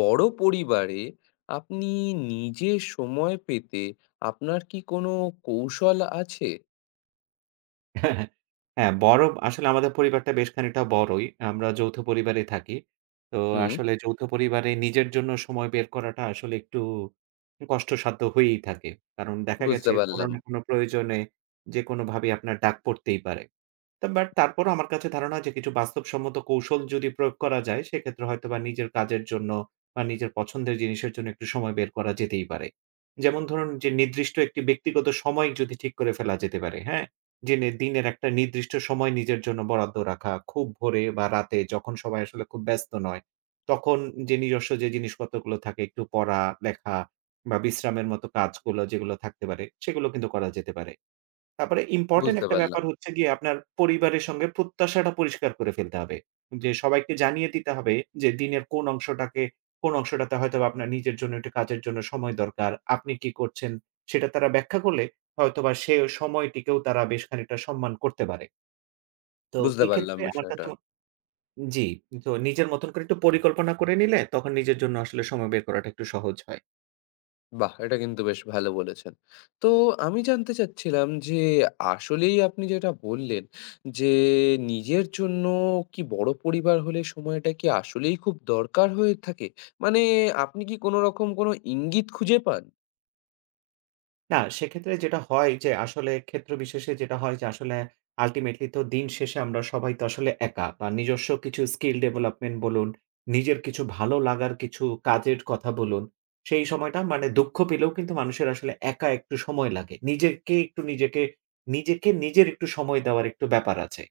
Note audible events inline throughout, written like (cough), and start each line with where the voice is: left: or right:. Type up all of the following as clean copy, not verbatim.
left: বড় পরিবারে আপনি নিজে সময় পেতে আপনার কি কোনো কৌশল আছে?
right: হ্যাঁ, হ্যাঁ। হ্যাঁ, আসলে আমাদের পরিবারটা বেশ খানিকটা বড়ই। আমরা যৌথ পরিবারে থাকি। তো
left: হুম,
right: আসলে যৌথ পরিবারে নিজের জন্য সময় বের করাটা আসলে একটু কষ্টসাধ্য হয়েই থাকে। কারণ দেখা
left: বুঝতে
right: গেছে কোনো
left: পারলাম,
right: না কোনো প্রয়োজনে যেকোনোভাবেই আপনার ডাক পড়তেই পারে। তা বাট তারপরও আমার কাছে ধারণা যে কিছু বাস্তবসম্মত কৌশল যদি প্রয়োগ করা যায়, সেক্ষেত্রে হয়তোবা নিজের কাজের জন্য বা নিজের পছন্দের জিনিসের জন্য একটু সময় বের করা যেতেই পারে। যেমন ধরুন যে নির্দিষ্ট একটি ব্যক্তিগত সময় যদি ঠিক করে ফেলা যেতে পারে, হ্যাঁ? যে দিনের একটা নির্দিষ্ট সময় নিজের জন্য বরাদ্দ রাখা। খুব ভোরে বা রাতে যখন সবাই আসলে খুব ব্যস্ত নয়, তখন যে নিজস্ব যে জিনিসপত্রগুলো থাকে একটু পড়া, লেখা বা বিশ্রামের মতো কাজগুলো যেগুলো থাকতে পারে, সেগুলো কিন্তু করা যেতে পারে। তারপরে ইম্পোর্টেন্ট
left: বুঝতে
right: একটা
left: পারলাম,
right: ব্যাপার হচ্ছে গিয়ে আপনার পরিবারের সঙ্গে প্রত্যাশাটা পরিষ্কার করে ফেলতে হবে। যে সবাইকে জানিয়ে দিতে হবে যে দিনের কোন অংশটাকে কোন অংশটাতে হয়তোবা আপনার নিজের জন্য একটু কাজের জন্য সময় দরকার। আপনি কি করছেন সেটা তারা ব্যাখ্যা করলে হয়তোবা সে সময়টিকেও তারা বেশ খানিকটা সম্মান করতে পারে। তো
left: বুঝতে পারলাম
right: এক্ষেত্রে আমার কাছে
left: বিষয়টা।
right: জি, তো নিজের মতন করে একটু পরিকল্পনা করে নিলে তখন নিজের জন্য আসলে সময় বের করাটা একটু সহজ হয়।
left: বাহ! এটা কিন্তু বেশ ভালো বলেছেন। তো আমি জানতে চাচ্ছিলাম যে আসলেই আপনি যেটা বললেন যে নিজের জন্য কি বড় পরিবার হলে সময়টা কি আসলেই খুব দরকার হয়ে থাকে? মানে আপনি কি কোনোরকম কোনো ইঙ্গিত খুঁজে পান?
right: না, সেক্ষেত্রে যেটা হয় যে আসলে ক্ষেত্র বিশেষে যেটা হয় যে আসলে আল্টিমেটলি তো দিন শেষে আমরা সবাই তো আসলে একা বা নিজস্ব কিছু স্কিল ডেভেলপমেন্ট বলুন, নিজের কিছু ভালো লাগার কিছু কাজের কথা বলুন, সেই সময়টা মানে দুঃখ পেলেও কিন্তু মানুষের আসলে একা একটু সময় লাগে। নিজেকে নিজের একটু সময় দেওয়ার একটু ব্যাপার আছে।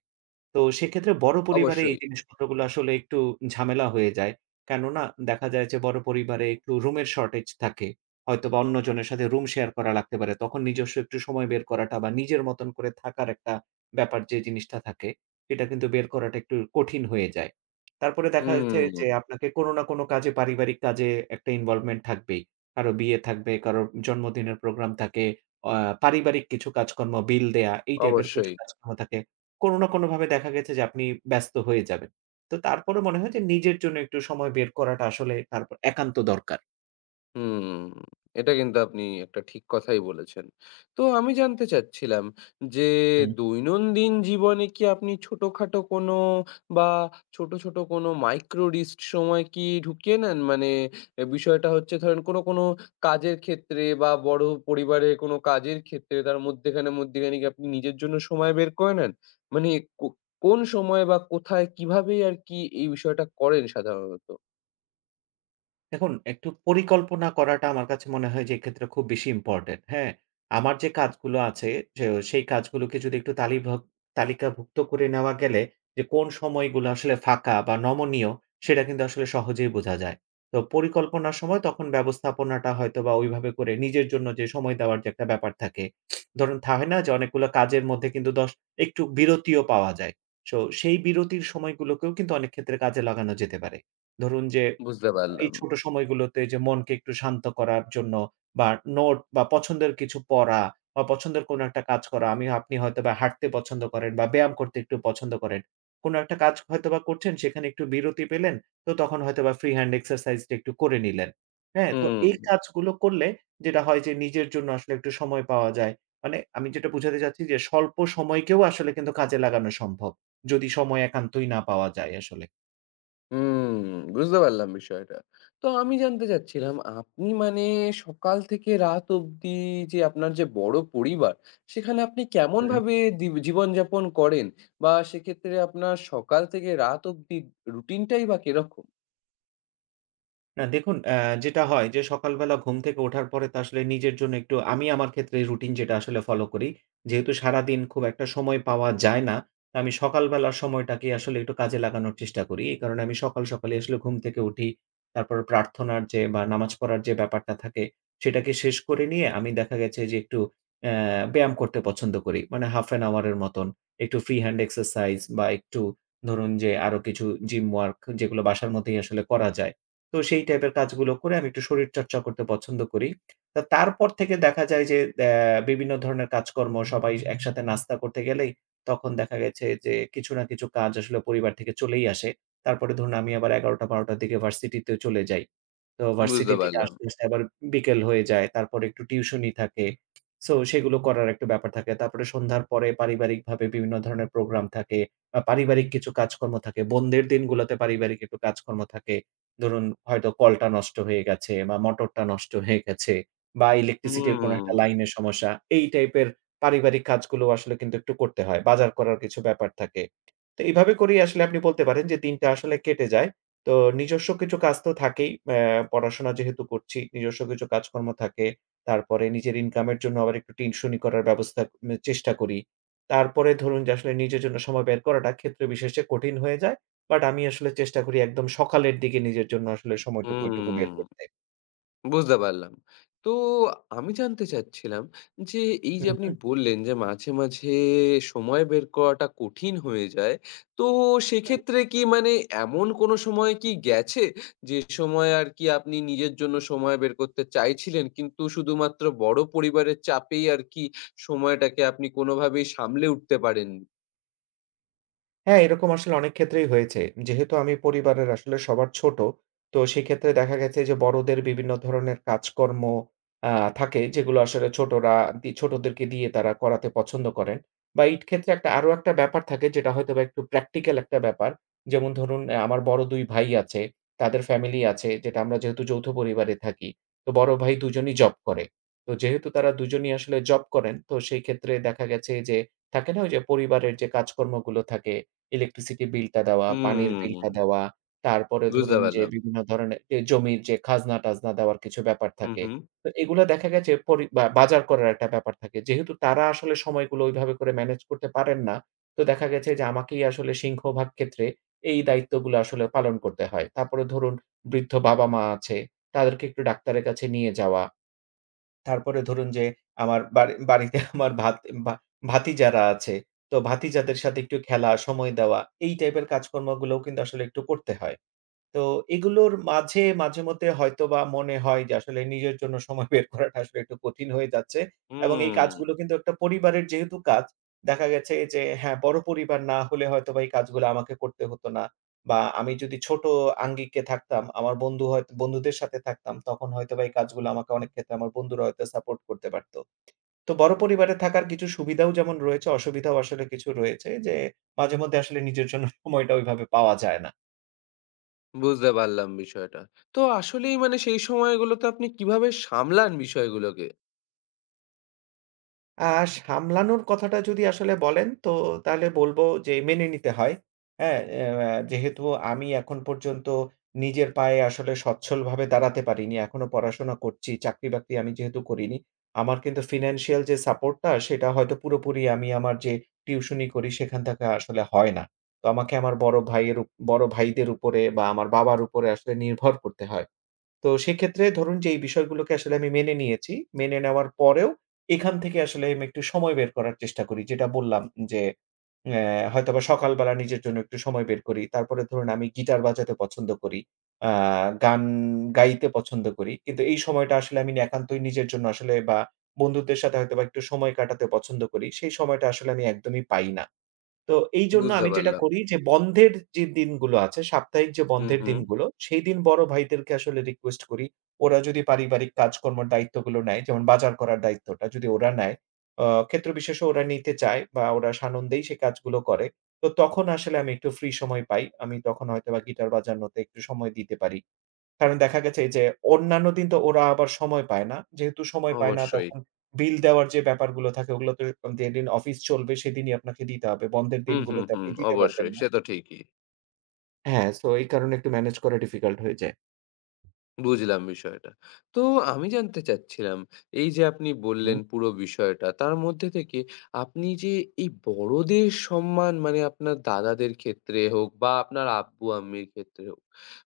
right: তো সেক্ষেত্রে বড় পরিবারে এই
left: অবশ্যই।
right: জিনিসপত্রগুলো আসলে একটু ঝামেলা হয়ে যায়। কেননা দেখা যায় যে বড় পরিবারে একটু রুমের শর্টেজ থাকে। হয়তোবা অন্যজনের সাথে রুম শেয়ার করা লাগতে পারে। তখন নিজস্ব একটু সময় বের করাটা বা নিজের মতন করে থাকার একটা ব্যাপার যে জিনিসটা থাকে, সেটা কিন্তু বের করাটা একটু কঠিন হয়ে যায়। তারপরে দেখা যাচ্ছে
left: হুম,
right: যে আপনাকে কোনো না কোনো কাজে পারিবারিক কাজে একটা ইনভলভমেন্ট থাকবেই। কারো বিয়ে থাকবে, কারো জন্মদিনের প্রোগ্রাম থাকে, আ পারিবারিক কিছু কাজকর্ম, বিল দেয়া এই টাইপের কিছু
left: অবশ্যই।
right: কাজকর্ম থাকে। কোনো না কোনোভাবে দেখা গেছে যে আপনি ব্যস্ত হয়ে যাবেন। তো তারপরেও মনে হয় যে নিজের জন্য একটু সময় বের করাটা আসলে তারপর একান্ত দরকার।
left: হুম, এটা কিন্তু আপনি একটা ঠিক কথাই বলেছেন। তো আমি জানতে চাচ্ছিলাম যে, দৈনন্দিন জীবনে কি আপনি ছোটখাটো কোনো বা ছোট, ছোট কোনো মাইক্রো রিস্ক সময় কি ঢুকিয়ে নেন? মানে এ বিষয়টা হচ্ছে ধরেন কোনো কাজের ক্ষেত্রে বা বড় পরিবারের কোনো কাজের ক্ষেত্রে তার মধ্যিখানে কি আপনি নিজের জন্য সময় বের করে নেন? মানে কো কোন সময় বা কোথায় কিভাবেই আরকি এই বিষয়টা করেন সাধারণত?
right: দেখুন, একটু পরিকল্পনা করাটা আমার কাছে মনে হয় যে এক্ষেত্রে খুব বেশি ইম্পোর্টেন্ট, হ্যাঁ? আমার যে কাজগুলো আছে যে সেই কাজগুলোকে যদি একটু তালিকাভুক্ত করে নেওয়া গেলে যে কোন সময়গুলো আসলে ফাঁকা বা নমনীয় সেটা কিন্তু আসলে সহজেই বোঝা যায়। তো পরিকল্পনার সময় তখন ব্যবস্থাপনাটা হয়তোবা ওইভাবে করে নিজের জন্য যে সময় দেওয়ার যে একটা ব্যাপার থাকে। ধরুন হয় না যে অনেকগুলো কাজের মধ্যে কিন্তু ১০ একটু বিরতিও পাওয়া যায়। সো সেই বিরতির সময়গুলোকেও কিন্তু অনেক ক্ষেত্রে কাজে লাগানো যেতে পারে। ধরুন যে
left: বুঝতে
right: এই
left: পারলাম।
right: ছোট সময়গুলোতে যে মনকে একটু শান্ত করার জন্য বা নোট বা পছন্দের কিছু পড়া বা পছন্দের কোনো একটা কাজ করা। আমি আপনি হয়তোবা হাঁটতে পছন্দ করেন বা ব্যায়াম করতে একটু পছন্দ করেন। কোনো একটা কাজ হয়তোবা করছেন সেখানে একটু বিরতি পেলেন। তো তখন হয়তোবা ফ্রি হ্যান্ড এক্সারসাইজ টা একটু করে নিলেন। হ্যাঁ? তো
left: হুম।
right: এই কাজগুলো করলে যেটা হয় যে নিজের জন্য আসলে একটু সময় পাওয়া যায়। মানে আমি যেটা বুঝাতে চাচ্ছি যে স্বল্প সময়কেও আসলে কিন্তু কাজে লাগানো সম্ভব। যদি সময় একান্তই না পাওয়া যায় আসলে।
left: হুম, বুঝতে পারলাম বিষয়টা। তো আমি জানতে চাচ্ছিলাম আপনি মানে সকাল থেকে রাত অবধি যে আপনার যে বড় পরিবার, সেখানে আপনি
right: হুম।
left: কেমনভাবে জীবনযাপন করেন? বা সেক্ষেত্রে আপনার সকাল থেকে রাত অবধি রুটিনটাই বা কিরকম?
right: না দেখুন, যেটা হয় যে সকালবেলা ঘুম থেকে ওঠার পরে তো আসলে নিজের জন্য একটু আমি আমার ক্ষেত্রে রুটিন যেটা আসলে ফলো করি। যেহেতু সারাদিন খুব একটা সময় পাওয়া যায় না, তো আমি সকালবেলার সময়টাকে আসলে একটু কাজে লাগানোর চেষ্টা করি। এই কারণে আমি সকালে আসলে ঘুম থেকে উঠি। তারপর প্রার্থনার যে বা নামাজ পড়ার যে ব্যাপারটা থাকে, সেটাকে শেষ করে নিয়ে আমি দেখা গেছে যে একটু অ্যা ব্যায়াম করতে পছন্দ করি। মানে হাফ অ্যান আওয়ার এর মতন। একটু ফ্রি হ্যান্ড এক্সারসাইজ বা একটু ধরুন যে আরো কিছু জিম ওয়ার্ক যেগুলো বাসার মধ্যেই আসলে করা যায়। তো সেই টাইপের কাজগুলো করে আমি একটু শরীরচর্চা করতে পছন্দ করি। তা তারপর থেকে দেখা যায় যে বিভিন্ন ধরনের কাজকর্ম সবাই একসাথে নাস্তা করতে গেলেই তখন দেখা গেছে যে কিছু না কিছু কাজ আসলে পরিবার থেকে চলেই আসে। তারপরে ধরুন আমি আবার ১১ঃ০০-১২ঃ০০ র দিকে ভার্সিটিতে চলে যাই। তো
left: বুঝতে
right: ভার্সিটি থেকে
left: পারলাম।
right: আসতে, আসতে আবার বিকেল হয়ে যায়। তারপরে একটু টিউশনি থাকে। সো সেগুলো করার একটা ব্যাপার থাকে। তারপরে সন্ধ্যার পরে পারিবারিকভাবে বিভিন্ন ধরনের প্রোগ্রাম থাকে বা পারিবারিক কিছু কাজকর্ম থাকে। বোনদের দিনগুলোতে পারিবারিক একটু কাজকর্ম থাকে। ধরুন হয়তো কলটা নষ্ট হয়ে গেছে বা মোটরটা নষ্ট হয়ে গেছে বা ইলেকট্রিসিটির কোনো একটা
left: হুম,
right: লাইনের সমস্যা। এই টাইপের পারিবারিক কাজগুলো আসলে কিন্তু একটু করতে হয়। বাজার করার কিছু ব্যাপার থাকে। তো এইভাবে করেই আসলে আপনি বলতে পারেন যে দিনটা আসলে কেটে যায়। তো নিজস্ব কিছু কাজ তো থাকেই। পড়াশোনা যেহেতু করছি, নিজস্ব কিছু কাজকর্ম থাকে। তারপরে নিজের ইনকামের জন্য আবার একটু টিউশনি করার ব্যবস্থা চেষ্টা করি। তারপরে ধরুন যে আসলে নিজের জন্য সময় বের করাটা ক্ষেত্র বিশেষে কঠিন হয়ে যায়। বাট আমি আসলে চেষ্টা করি একদম সকালের দিকে নিজের জন্য আসলে সময়টুকু ওইটুকু বের
left: হুম।
right: করতে।
left: বুঝতে পারলাম। তো আমি জানতে চাচ্ছিলাম যে, এই
right: হু,
left: যে আপনি
right: হু।
left: বললেন যে মাঝে মাঝে সময় বের করাটা কঠিন হয়ে যায়। তো সেক্ষেত্রে কি মানে এমন কোনো সময় কি গেছে, যে সময় আর কি আপনি নিজের জন্য সময় বের করতে চাইছিলেন, কিন্তু শুধুমাত্র বড় পরিবারের চাপেই আর কি সময়টাকে আপনি কোনোভাবেই সামলে উঠতে পারেননি?
right: হ্যাঁ, এরকম আসলে অনেক ক্ষেত্রেই হয়েছে। যেহেতু আমি পরিবারের আসলে সবার ছোট, তো সেক্ষেত্রে দেখা গেছে যে বড়দের বিভিন্ন ধরনের কাজকর্ম আ থাকে যেগুলো আসলে ছোটরা ছোটদেরকে দিয়ে তারা করাতে পছন্দ করেন। বা এই ক্ষেত্রে একটা আরো একটা ব্যাপার থাকে যেটা হয়তোবা একটু প্র্যাকটিক্যাল একটা ব্যাপার। যেমন ধরুন আমার বড় ২ ভাই আছে, তাদের ফ্যামিলি আছে যেটা আমরা যেহেতু যৌথ পরিবারে থাকি। তো বড় ভাই দুজনই জব করে। তো যেহেতু তারা দুজনই আসলে জব করেন, তো সেই ক্ষেত্রে দেখা গেছে যে থাকে না ওই যে পরিবারের যে কাজকর্মগুলো থাকে ইলেকট্রিসিটি বিলটা দেওয়া, পানির
left: হুম,
right: বিলটা দেওয়া, তারপরে
left: বুঝতে
right: ধরুন যে
left: পারলাম।
right: বিভিন্ন ধরনের যে জমির যে খাজনা-টাজনা দেওয়ার কিছু ব্যাপার
left: হুম,
right: থাকে।
left: হুম,
right: তো এগুলা দেখা গেছে পরি বা বাজার করার একটা ব্যাপার থাকে। যেহেতু তারা আসলে সময়গুলো ওইভাবে করে ম্যানেজ করতে পারেন না, তো দেখা গেছে যে আমাকেই আসলে সিংহভাগ ক্ষেত্রে এই দায়িত্বগুলো আসলে পালন করতে হয়। তারপরে ধরুন বৃদ্ধ বাবা-মা আছে, তাদেরকে একটু ডাক্তারের কাছে নিয়ে যাওয়া। তারপরে ধরুন যে আমার বাড়িতে (laughs) আমার ভা ভাতিজারা আছে। তো ভাতিজাদের সাথে একটু খেলা, সময় দেওয়া এই টাইপের কাজকর্মগুলোও কিন্তু আসলে একটু করতে হয়। তো এগুলোর মাঝেমধ্যে হয়তোবা মনে হয় যে আসলে নিজের জন্য সময় বের করাটা আসলে একটু কঠিন হয়ে যাচ্ছে এবং এই
left: হুম।
right: কাজগুলো কিন্তু একটা পরিবারের যেহেতু কাজ, দেখা গেছে যে হ্যাঁ, বড় পরিবার না হলে হয়তোবা এই কাজগুলো আমাকে করতে হতো না বা আমি যদি ছোট আঙ্গিকে থাকতাম, আমার বন্ধু হয়তো বন্ধুদের সাথে থাকতাম, তখন হয়তোবা এই কাজগুলো আমাকে অনেক ক্ষেত্রে আমার বন্ধুরা হয়তো সাপোর্ট করতে পারত। তো বড় পরিবারে থাকার কিছু সুবিধাও যেমন রয়েছে, অসুবিধাও আসলে কিছু রয়েছে যে মাঝেমধ্যে আসলে নিজের জন্য সময়টা ওইভাবে পাওয়া যায় না।
left: বুঝতে পারলাম বিষয়টা। তো আসলেই মানে সেই সময়গুলোতে আপনি কিভাবে সামলান বিষয়গুলোকে?
right: আ সামলানোর কথাটা যদি আসলে বলেন তো তাহলে বলব যে মেনে নিতে হয়। হ্যাঁ? যেহেতু আমি এখন পর্যন্ত নিজের পায়ে আসলে সচ্ছলভাবে দাঁড়াতে পারিনি। এখনো পড়াশোনা করছি। চাকরি-বাকরি আমি যেহেতু করিনি। আমার কিন্তু ফিন্যান্সিয়াল যে সাপোর্টটা সেটা হয়তো পুরোপুরি আমি আমার যে টিউশনি করি সেখান থেকে আসলে হয় না। তো আমাকে আমার বড় ভাইয়ের উপ বড় ভাইদের উপরে বা আমার বাবার উপরে আসলে নির্ভর করতে হয়। তো সেক্ষেত্রে ধরুন যে এই বিষয়গুলোকে আসলে আমি মেনে নিয়েছি। মেনে নেওয়ার পরেও এখান থেকে আসলে আমি একটু সময় বের করার চেষ্টা করি। যেটা বললাম যে অ্যা হয়তোবা সকালবেলা নিজের জন্য একটু সময় বের করি। তারপরে ধরুন আমি গিটার বাজাতে পছন্দ করি। আ গান গাইতে পছন্দ করি। কিন্তু এই সময়টা আসলে আমি একান্তই নিজের জন্য আসলে বা বন্ধুদের সাথে হয়তোবা একটু সময় কাটাতে পছন্দ করি। সেই সময়টা আসলে আমি একদমই পাই না। তো এইজন্য
left: বুঝতে
right: আমি যেটা
left: পারলাম।
right: করি যে বন্ধের যে দিনগুলো আছে, সাপ্তাহিক যে
left: হুম,
right: বন্ধের
left: হুম।
right: দিনগুলো, সেই দিন বড় ভাইদেরকে আসলে রিকোয়েস্ট করি। ওরা যদি পারিবারিক কাজকর্মের দায়িত্বগুলো নেয়, যেমন বাজার করার দায়িত্বটা যদি ওরা নেয়, ক্ষেত্র বিশেষে ওরা নিতে চায় বা ওরা সানন্দেই সেই কাজগুলো করে। তো তখন আসলে আমি একটু ফ্রি সময় পাই। আমি তখন হয়তোবা গিটার বাজানোতে একটু সময় দিতে পারি। কারণ দেখা গেছে যে অন্যান্য দিন তো ওরা আবার সময় পায় না। যেহেতু সময় পায় না
left: অবশ্যই।
right: তখন বিল দেওয়ার যে ব্যাপারগুলো থাকে ওগুলো তো যেদিন অফিস চলবে সেদিনই আপনাকে দিতে হবে। বন্ধের
left: হুম, হুম,
right: দিনগুলোতে
left: হুম।
right: আপনি দিতে পারবেন
left: অবশ্যই।
right: না।
left: সে তো ঠিকই।
right: হ্যাঁ, সো এই কারণে একটু ম্যানেজ করা ডিফিকাল্ট হয়ে যায়।
left: বুঝলাম বিষয়টা। তো আমি জানতে চাচ্ছিলাম, এই যে আপনি বললেন
right: হুম,
left: পুরো বিষয়টা, তার মধ্যে থেকে আপনি যে এই বড়দের সম্মান মানে আপনার দাদাদের ক্ষেত্রে হোক বা আপনার আব্বু-আম্মির ক্ষেত্রে হোক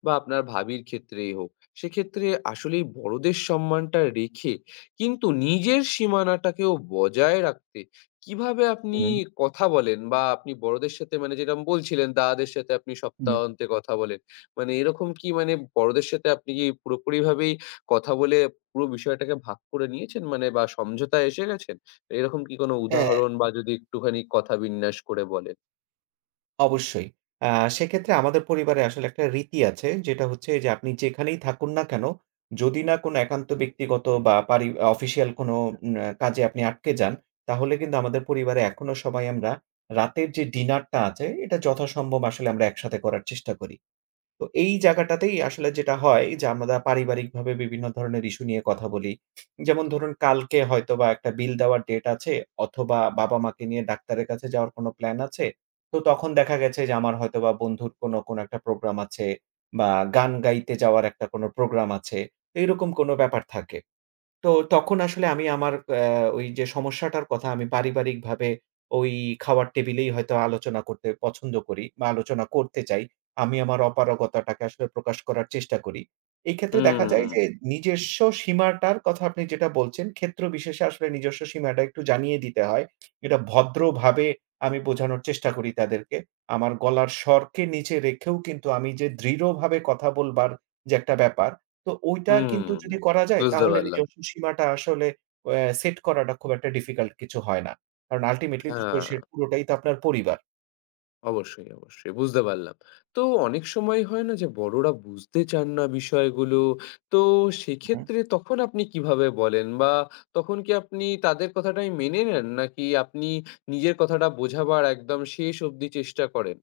left: বা আপনার ভাবির ক্ষেত্রেই হোক, সেক্ষেত্রে আসলেই বড়দের সম্মানটা রেখে কিন্তু নিজের সীমানাটাকেও বজায় রাখতে কিভাবে আপনি
right: হুম,
left: কথা বলেন বা আপনি বড়দের সাথে মানে যেরকম বলছিলেন দাদাদের সাথে আপনি
right: হুম।
left: সপ্তাহান্তে কথা বলেন। মানে এরকম কি মানে বড়দের সাথে আপনি কি পুরোপুরিভাবেই কথা বলে পুরো বিষয়টাকে ভাগ করে নিয়েছেন? মানে বা সমঝোতায় এসে গেছেন? এরকম কি কোনো
right: হ্যাঁ,
left: উদাহরণ বা যদি একটুখানি কথা বিন্যাস করে বলেন?
right: অবশ্যই। আ সেক্ষেত্রে আমাদের পরিবারে আসলে একটা রীতি আছে যেটা হচ্ছে যে আপনি যেখানেই থাকুন না কেন, যদি না কোনো একান্ত ব্যক্তিগত বা অফিসিয়াল কোনো উম আ কাজে আপনি আটকে যান, তাহলে কিন্তু আমাদের পরিবারে এখনো সবাই আমরা রাতের যে ডিনারটা আছে এটা যথাসম্ভব আসলে আমরা একসাথে করার চেষ্টা করি। তো এই জায়গাটাতেই আসলে যেটা হয় যে, আমরা পারিবারিকভাবে বিভিন্ন ধরনের ইস্যু নিয়ে কথা বলি। যেমন ধরুন কালকে হয়তোবা একটা বিল দেওয়ার ডেট আছে অথবা বাবা-মাকে নিয়ে ডাক্তারের কাছে যাওয়ার কোনো প্ল্যান আছে। তো তখন দেখা গেছে যে আমার হয়তোবা বন্ধুর কোনো একটা প্রোগ্রাম আছে বা গান গাইতে যাওয়ার একটা কোনো প্রোগ্রাম আছে। এইরকম কোনো ব্যাপার থাকে। তো তখন আসলে আমি আমার আ ওই যে সমস্যাটার কথা আমি পারিবারিকভাবে ওই খাওয়ার টেবিলেই হয়তো আলোচনা করতে পছন্দ করি বা আলোচনা করতে চাই। আমি আমার অপারগতাটাকে আসলে প্রকাশ করার চেষ্টা করি। এই ক্ষেত্রে দেখা যায়
left: হুম,
right: যে নিজস্ব সীমাটার কথা আপনি যেটা বলছেন, ক্ষেত্র বিশেষে আসলে নিজস্ব সীমাটা একটু জানিয়ে দিতে হয়। এটা ভদ্রভাবে আমি বোঝানোর চেষ্টা করি তাদেরকে। আমার গলার স্বরকে নিচে রেখেও কিন্তু আমি যে দৃঢ়ভাবে কথা বলবার যে একটা ব্যাপার, তো ওইটা কিন্তু
left: হুম,
right: যদি করা যায়
left: বুঝতে
right: তাহলে
left: পারলাম।
right: নিজস্ব সীমাটা আসলে সেট করাটা খুব একটা ডিফিকাল্ট কিছু হয় না। কারণ আল্টিমেটলি তো
left: হ্যাঁ।
right: সে পুরোটাই তো আপনার পরিবার।
left: অবশ্যই, অবশ্যই বুঝতে পারলাম। তো অনেক সময় হয় না যে বড়রা বুঝতে চান না বিষয়গুলো। তো
right: হুম।
left: সেক্ষেত্রে তখন আপনি কিভাবে বলেন? বা তখন কি আপনি তাদের কথাটাই মেনে নেন? নাকি আপনি নিজের কথাটা বোঝাবার একদম শেষ অবধি চেষ্টা করেন?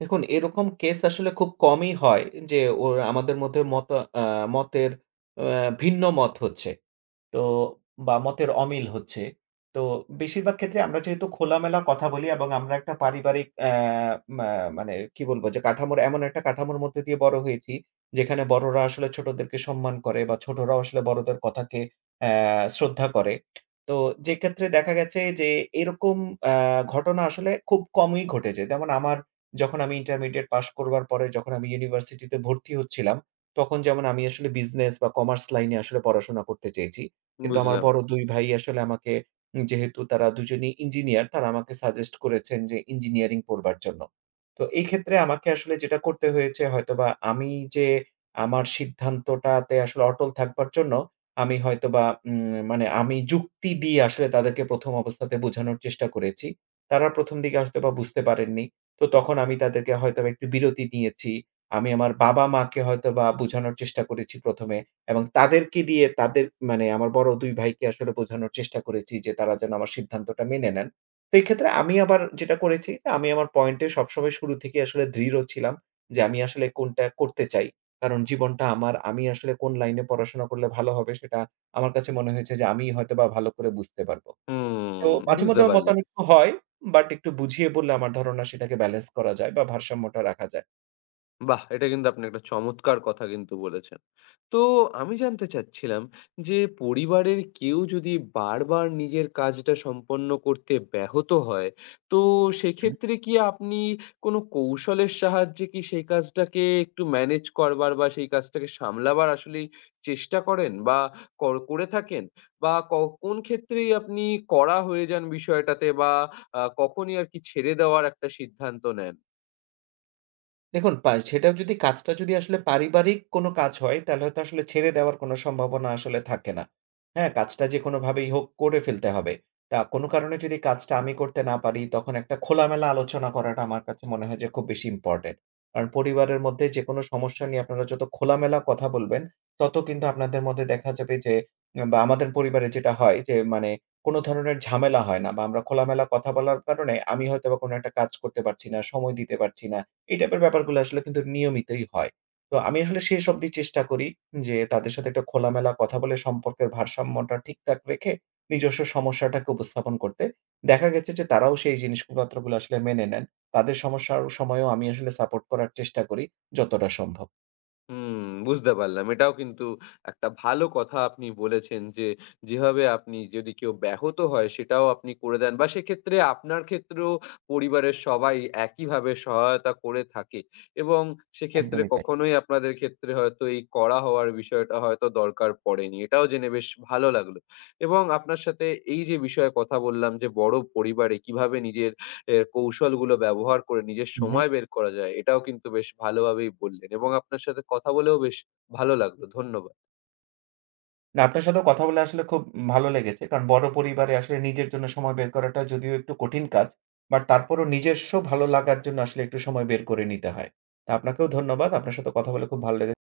right: দেখুন, এরকম কেস আসলে খুব কমই হয় যে ওর আমাদের মধ্যে মত আ মতের অ্যা ভিন্ন মত হচ্ছে। তো বা মতের অমিল হচ্ছে। তো বেশিরভাগ ক্ষেত্রে আমরা যেহেতু খোলামেলা কথা বলি এবং আমরা একটা পারিবারিক মা মানে কি বলব, যে কাঠামোর, এমন একটা কাঠামোর মধ্যে দিয়ে বড় হয়েছি, যেখানে বড়রা আসলে ছোটদেরকে সম্মান করে বা ছোটরাও আসলে বড়দের কথাকে শ্রদ্ধা করে। তো যে ক্ষেত্রে দেখা গেছে যে এরকম অ্যা ঘটনা আসলে খুব কমই ঘটেছে। যেমন আমার, যখন আমি ইন্টারমিডিয়েট পাস করবার পরে যখন আমি ইউনিভার্সিটিতে ভর্তি হচ্ছিলাম, তখন যেমন আমি আসলে বিজনেস বা কমার্স লাইন এ আসলে পড়াশোনা করতে চেয়েছি। কিন্তু আমার
left: বুঝলাম।
right: বড় ২ ভাই আসলে আমাকে, যেহেতু তারা দুজনেই ইঞ্জিনিয়ার, তারা আমাকে সাজেস্ট করেছেন যে ইঞ্জিনিয়ারিং পড়বার জন্য। তো এই ক্ষেত্রে আমাকে আসলে যেটা করতে হয়েছে হয়তোবা, আমি যে আমার সিদ্ধান্তটাতে আসলে অটল থাকবার জন্য আমি হয়তোবা মানে আমি যুক্তি দিয়ে আসলে তাদেরকে ১ম অবস্থাতে বোঝানোর চেষ্টা করেছি। তারা ১ম দিকে হয়তোবা বুঝতে পারেননি। তো তখন আমি তাদেরকে হয়তোবা একটু বিরতি দিয়েছি। আমি আমার বাবা-মাকে হয়তোবা বোঝানোর চেষ্টা করেছি ১ম এ। এবং তাদেরকে দিয়ে, তাদের মানে আমার বড় ২ ভাইকে আসলে বোঝানোর চেষ্টা করেছি যে তারা যেন আমার সিদ্ধান্তটা মেনে নেন। তো এই ক্ষেত্রে আমি আবার যেটা করেছি, আমি আমার পয়েন্টে সবসময় শুরু থেকেই আসলে দৃঢ় ছিলাম যে আমি আসলে কোনটা করতে চাই। কারণ জীবনটা আমার, আমি আসলে কোন লাইনে পড়াশোনা করলে ভালো হবে সেটা আমার কাছে মনে হয়েছে যে আমিই হয়তোবা ভালো করে বুঝতে পারব। তো
left: হুম,
right: মাঝে
left: বুঝতে
right: মধ্যে
left: পারলাম।
right: মতানৈক্য হয়, বাট একটু বুঝিয়ে বললে আমার ধারণা সেটাকে ব্যালেন্স করা যায় বা ভারসাম্যটা রাখা যায়।
left: বাহ! এটা কিন্তু আপনি একটা চমৎকার কথা কিন্তু বলেছেন। তো আমি জানতে চাচ্ছিলাম যে পরিবারের কেউ যদি বারবার নিজের কাজটা সম্পন্ন করতে ব্যাহত হয়, তো সেক্ষেত্রে কি আপনি কোনো কৌশলের সাহায্যে কি সেই কাজটাকে একটু ম্যানেজ করবার বা সেই কাজটাকে সামলাবার আসলেই চেষ্টা করেন বা করে থাকেন? বা কোন ক্ষেত্রেই আপনি কড়া হয়ে যান বিষয়টাতে বা কখনই আরকি ছেড়ে দেওয়ার একটা সিদ্ধান্ত নেন?
right: দেখুন, সেটা যদি, কাজটা যদি আসলে পারিবারিক কোনো কাজ হয়, তাহলে হয়তো আসলে ছেড়ে দেওয়ার কোনো সম্ভাবনা আসলে থাকে না। হ্যাঁ? কাজটা যে কোনোভাবেই হোক করে ফেলতে হবে। তা কোনো কারণে যদি কাজটা আমি করতে না পারি, তখন একটা খোলামেলা আলোচনা করাটা আমার কাছে মনে হয় যে খুব বেশি ইম্পোর্টেন্ট। কারণ পরিবারের মধ্যে যেকোনো সমস্যা নিয়ে আপনারা যত খোলামেলা কথা বলবেন, তত কিন্তু আপনাদের মধ্যে দেখা যাবে যে বা আমাদের পরিবারে যেটা হয় যে, মানে কোনো ধরনের ঝামেলা হয় না বা আমরা খোলামেলা কথা বলার কারণে আমি হয়তোবা কোনো একটা কাজ করতে পারছি না, সময় দিতে পারছি না। এই টাইপের ব্যাপারগুলো আসলে কিন্তু নিয়মিতই হয়। তো আমি আসলে শেষ অবধি চেষ্টা করি যে, তাদের সাথে একটা খোলামেলা কথা বলে সম্পর্কের ভারসাম্যটা ঠিকঠাক রেখে নিজস্ব সমস্যাটাকে উপস্থাপন করতে। দেখা গেছে যে, তারাও সেই জিনিসপত্রগুলো আসলে মেনে নেন। তাদের সমস্যার সময়েও আমি আসলে সাপোর্ট করার চেষ্টা করি যতটা সম্ভব।
left: হুম, বুঝতে পারলাম। এটাও কিন্তু একটা ভালো কথা আপনি বলেছেন যে, যেভাবে আপনি যদি কেউ ব্যাহত হয় সেটাও আপনি করে দেন বা সেক্ষেত্রে আপনার ক্ষেত্রেও পরিবারের সবাই একইভাবে সহায়তা করে থাকে এবং সেক্ষেত্রে
right: একদমই তাই।
left: কখনোই আপনাদের ক্ষেত্রে হয়তো এই কড়া হওয়ার বিষয়টা হয়তো দরকার পড়েনি। এটাও জেনে বেশ ভালো লাগলো এবং আপনার সাথে এই যে বিষয়ে কথা বললাম যে বড় পরিবারে কিভাবে নিজের এর কৌশলগুলো ব্যবহার করে নিজের
right: উহু।
left: সময় বের করা যায়। এটাও কিন্তু বেশ ভালোভাবেই বললেন এবং আপনার সাথে কথা বলেও বেশ ভালো লাগলো। ধন্যবাদ।
right: না, আপনার সাথেও কথা বলে আসলে খুব ভালো লেগেছে। কারণ বড় পরিবারে আসলে নিজের জন্য সময় বের করাটা যদিও একটু কঠিন কাজ। বাট তারপরও নিজস্ব ভালো লাগার জন্য আসলে একটু সময় বের করে নিতে হয়। তা আপনাকেও ধন্যবাদ। আপনার সাথে কথা বলে খুব ভালো লেগেছে।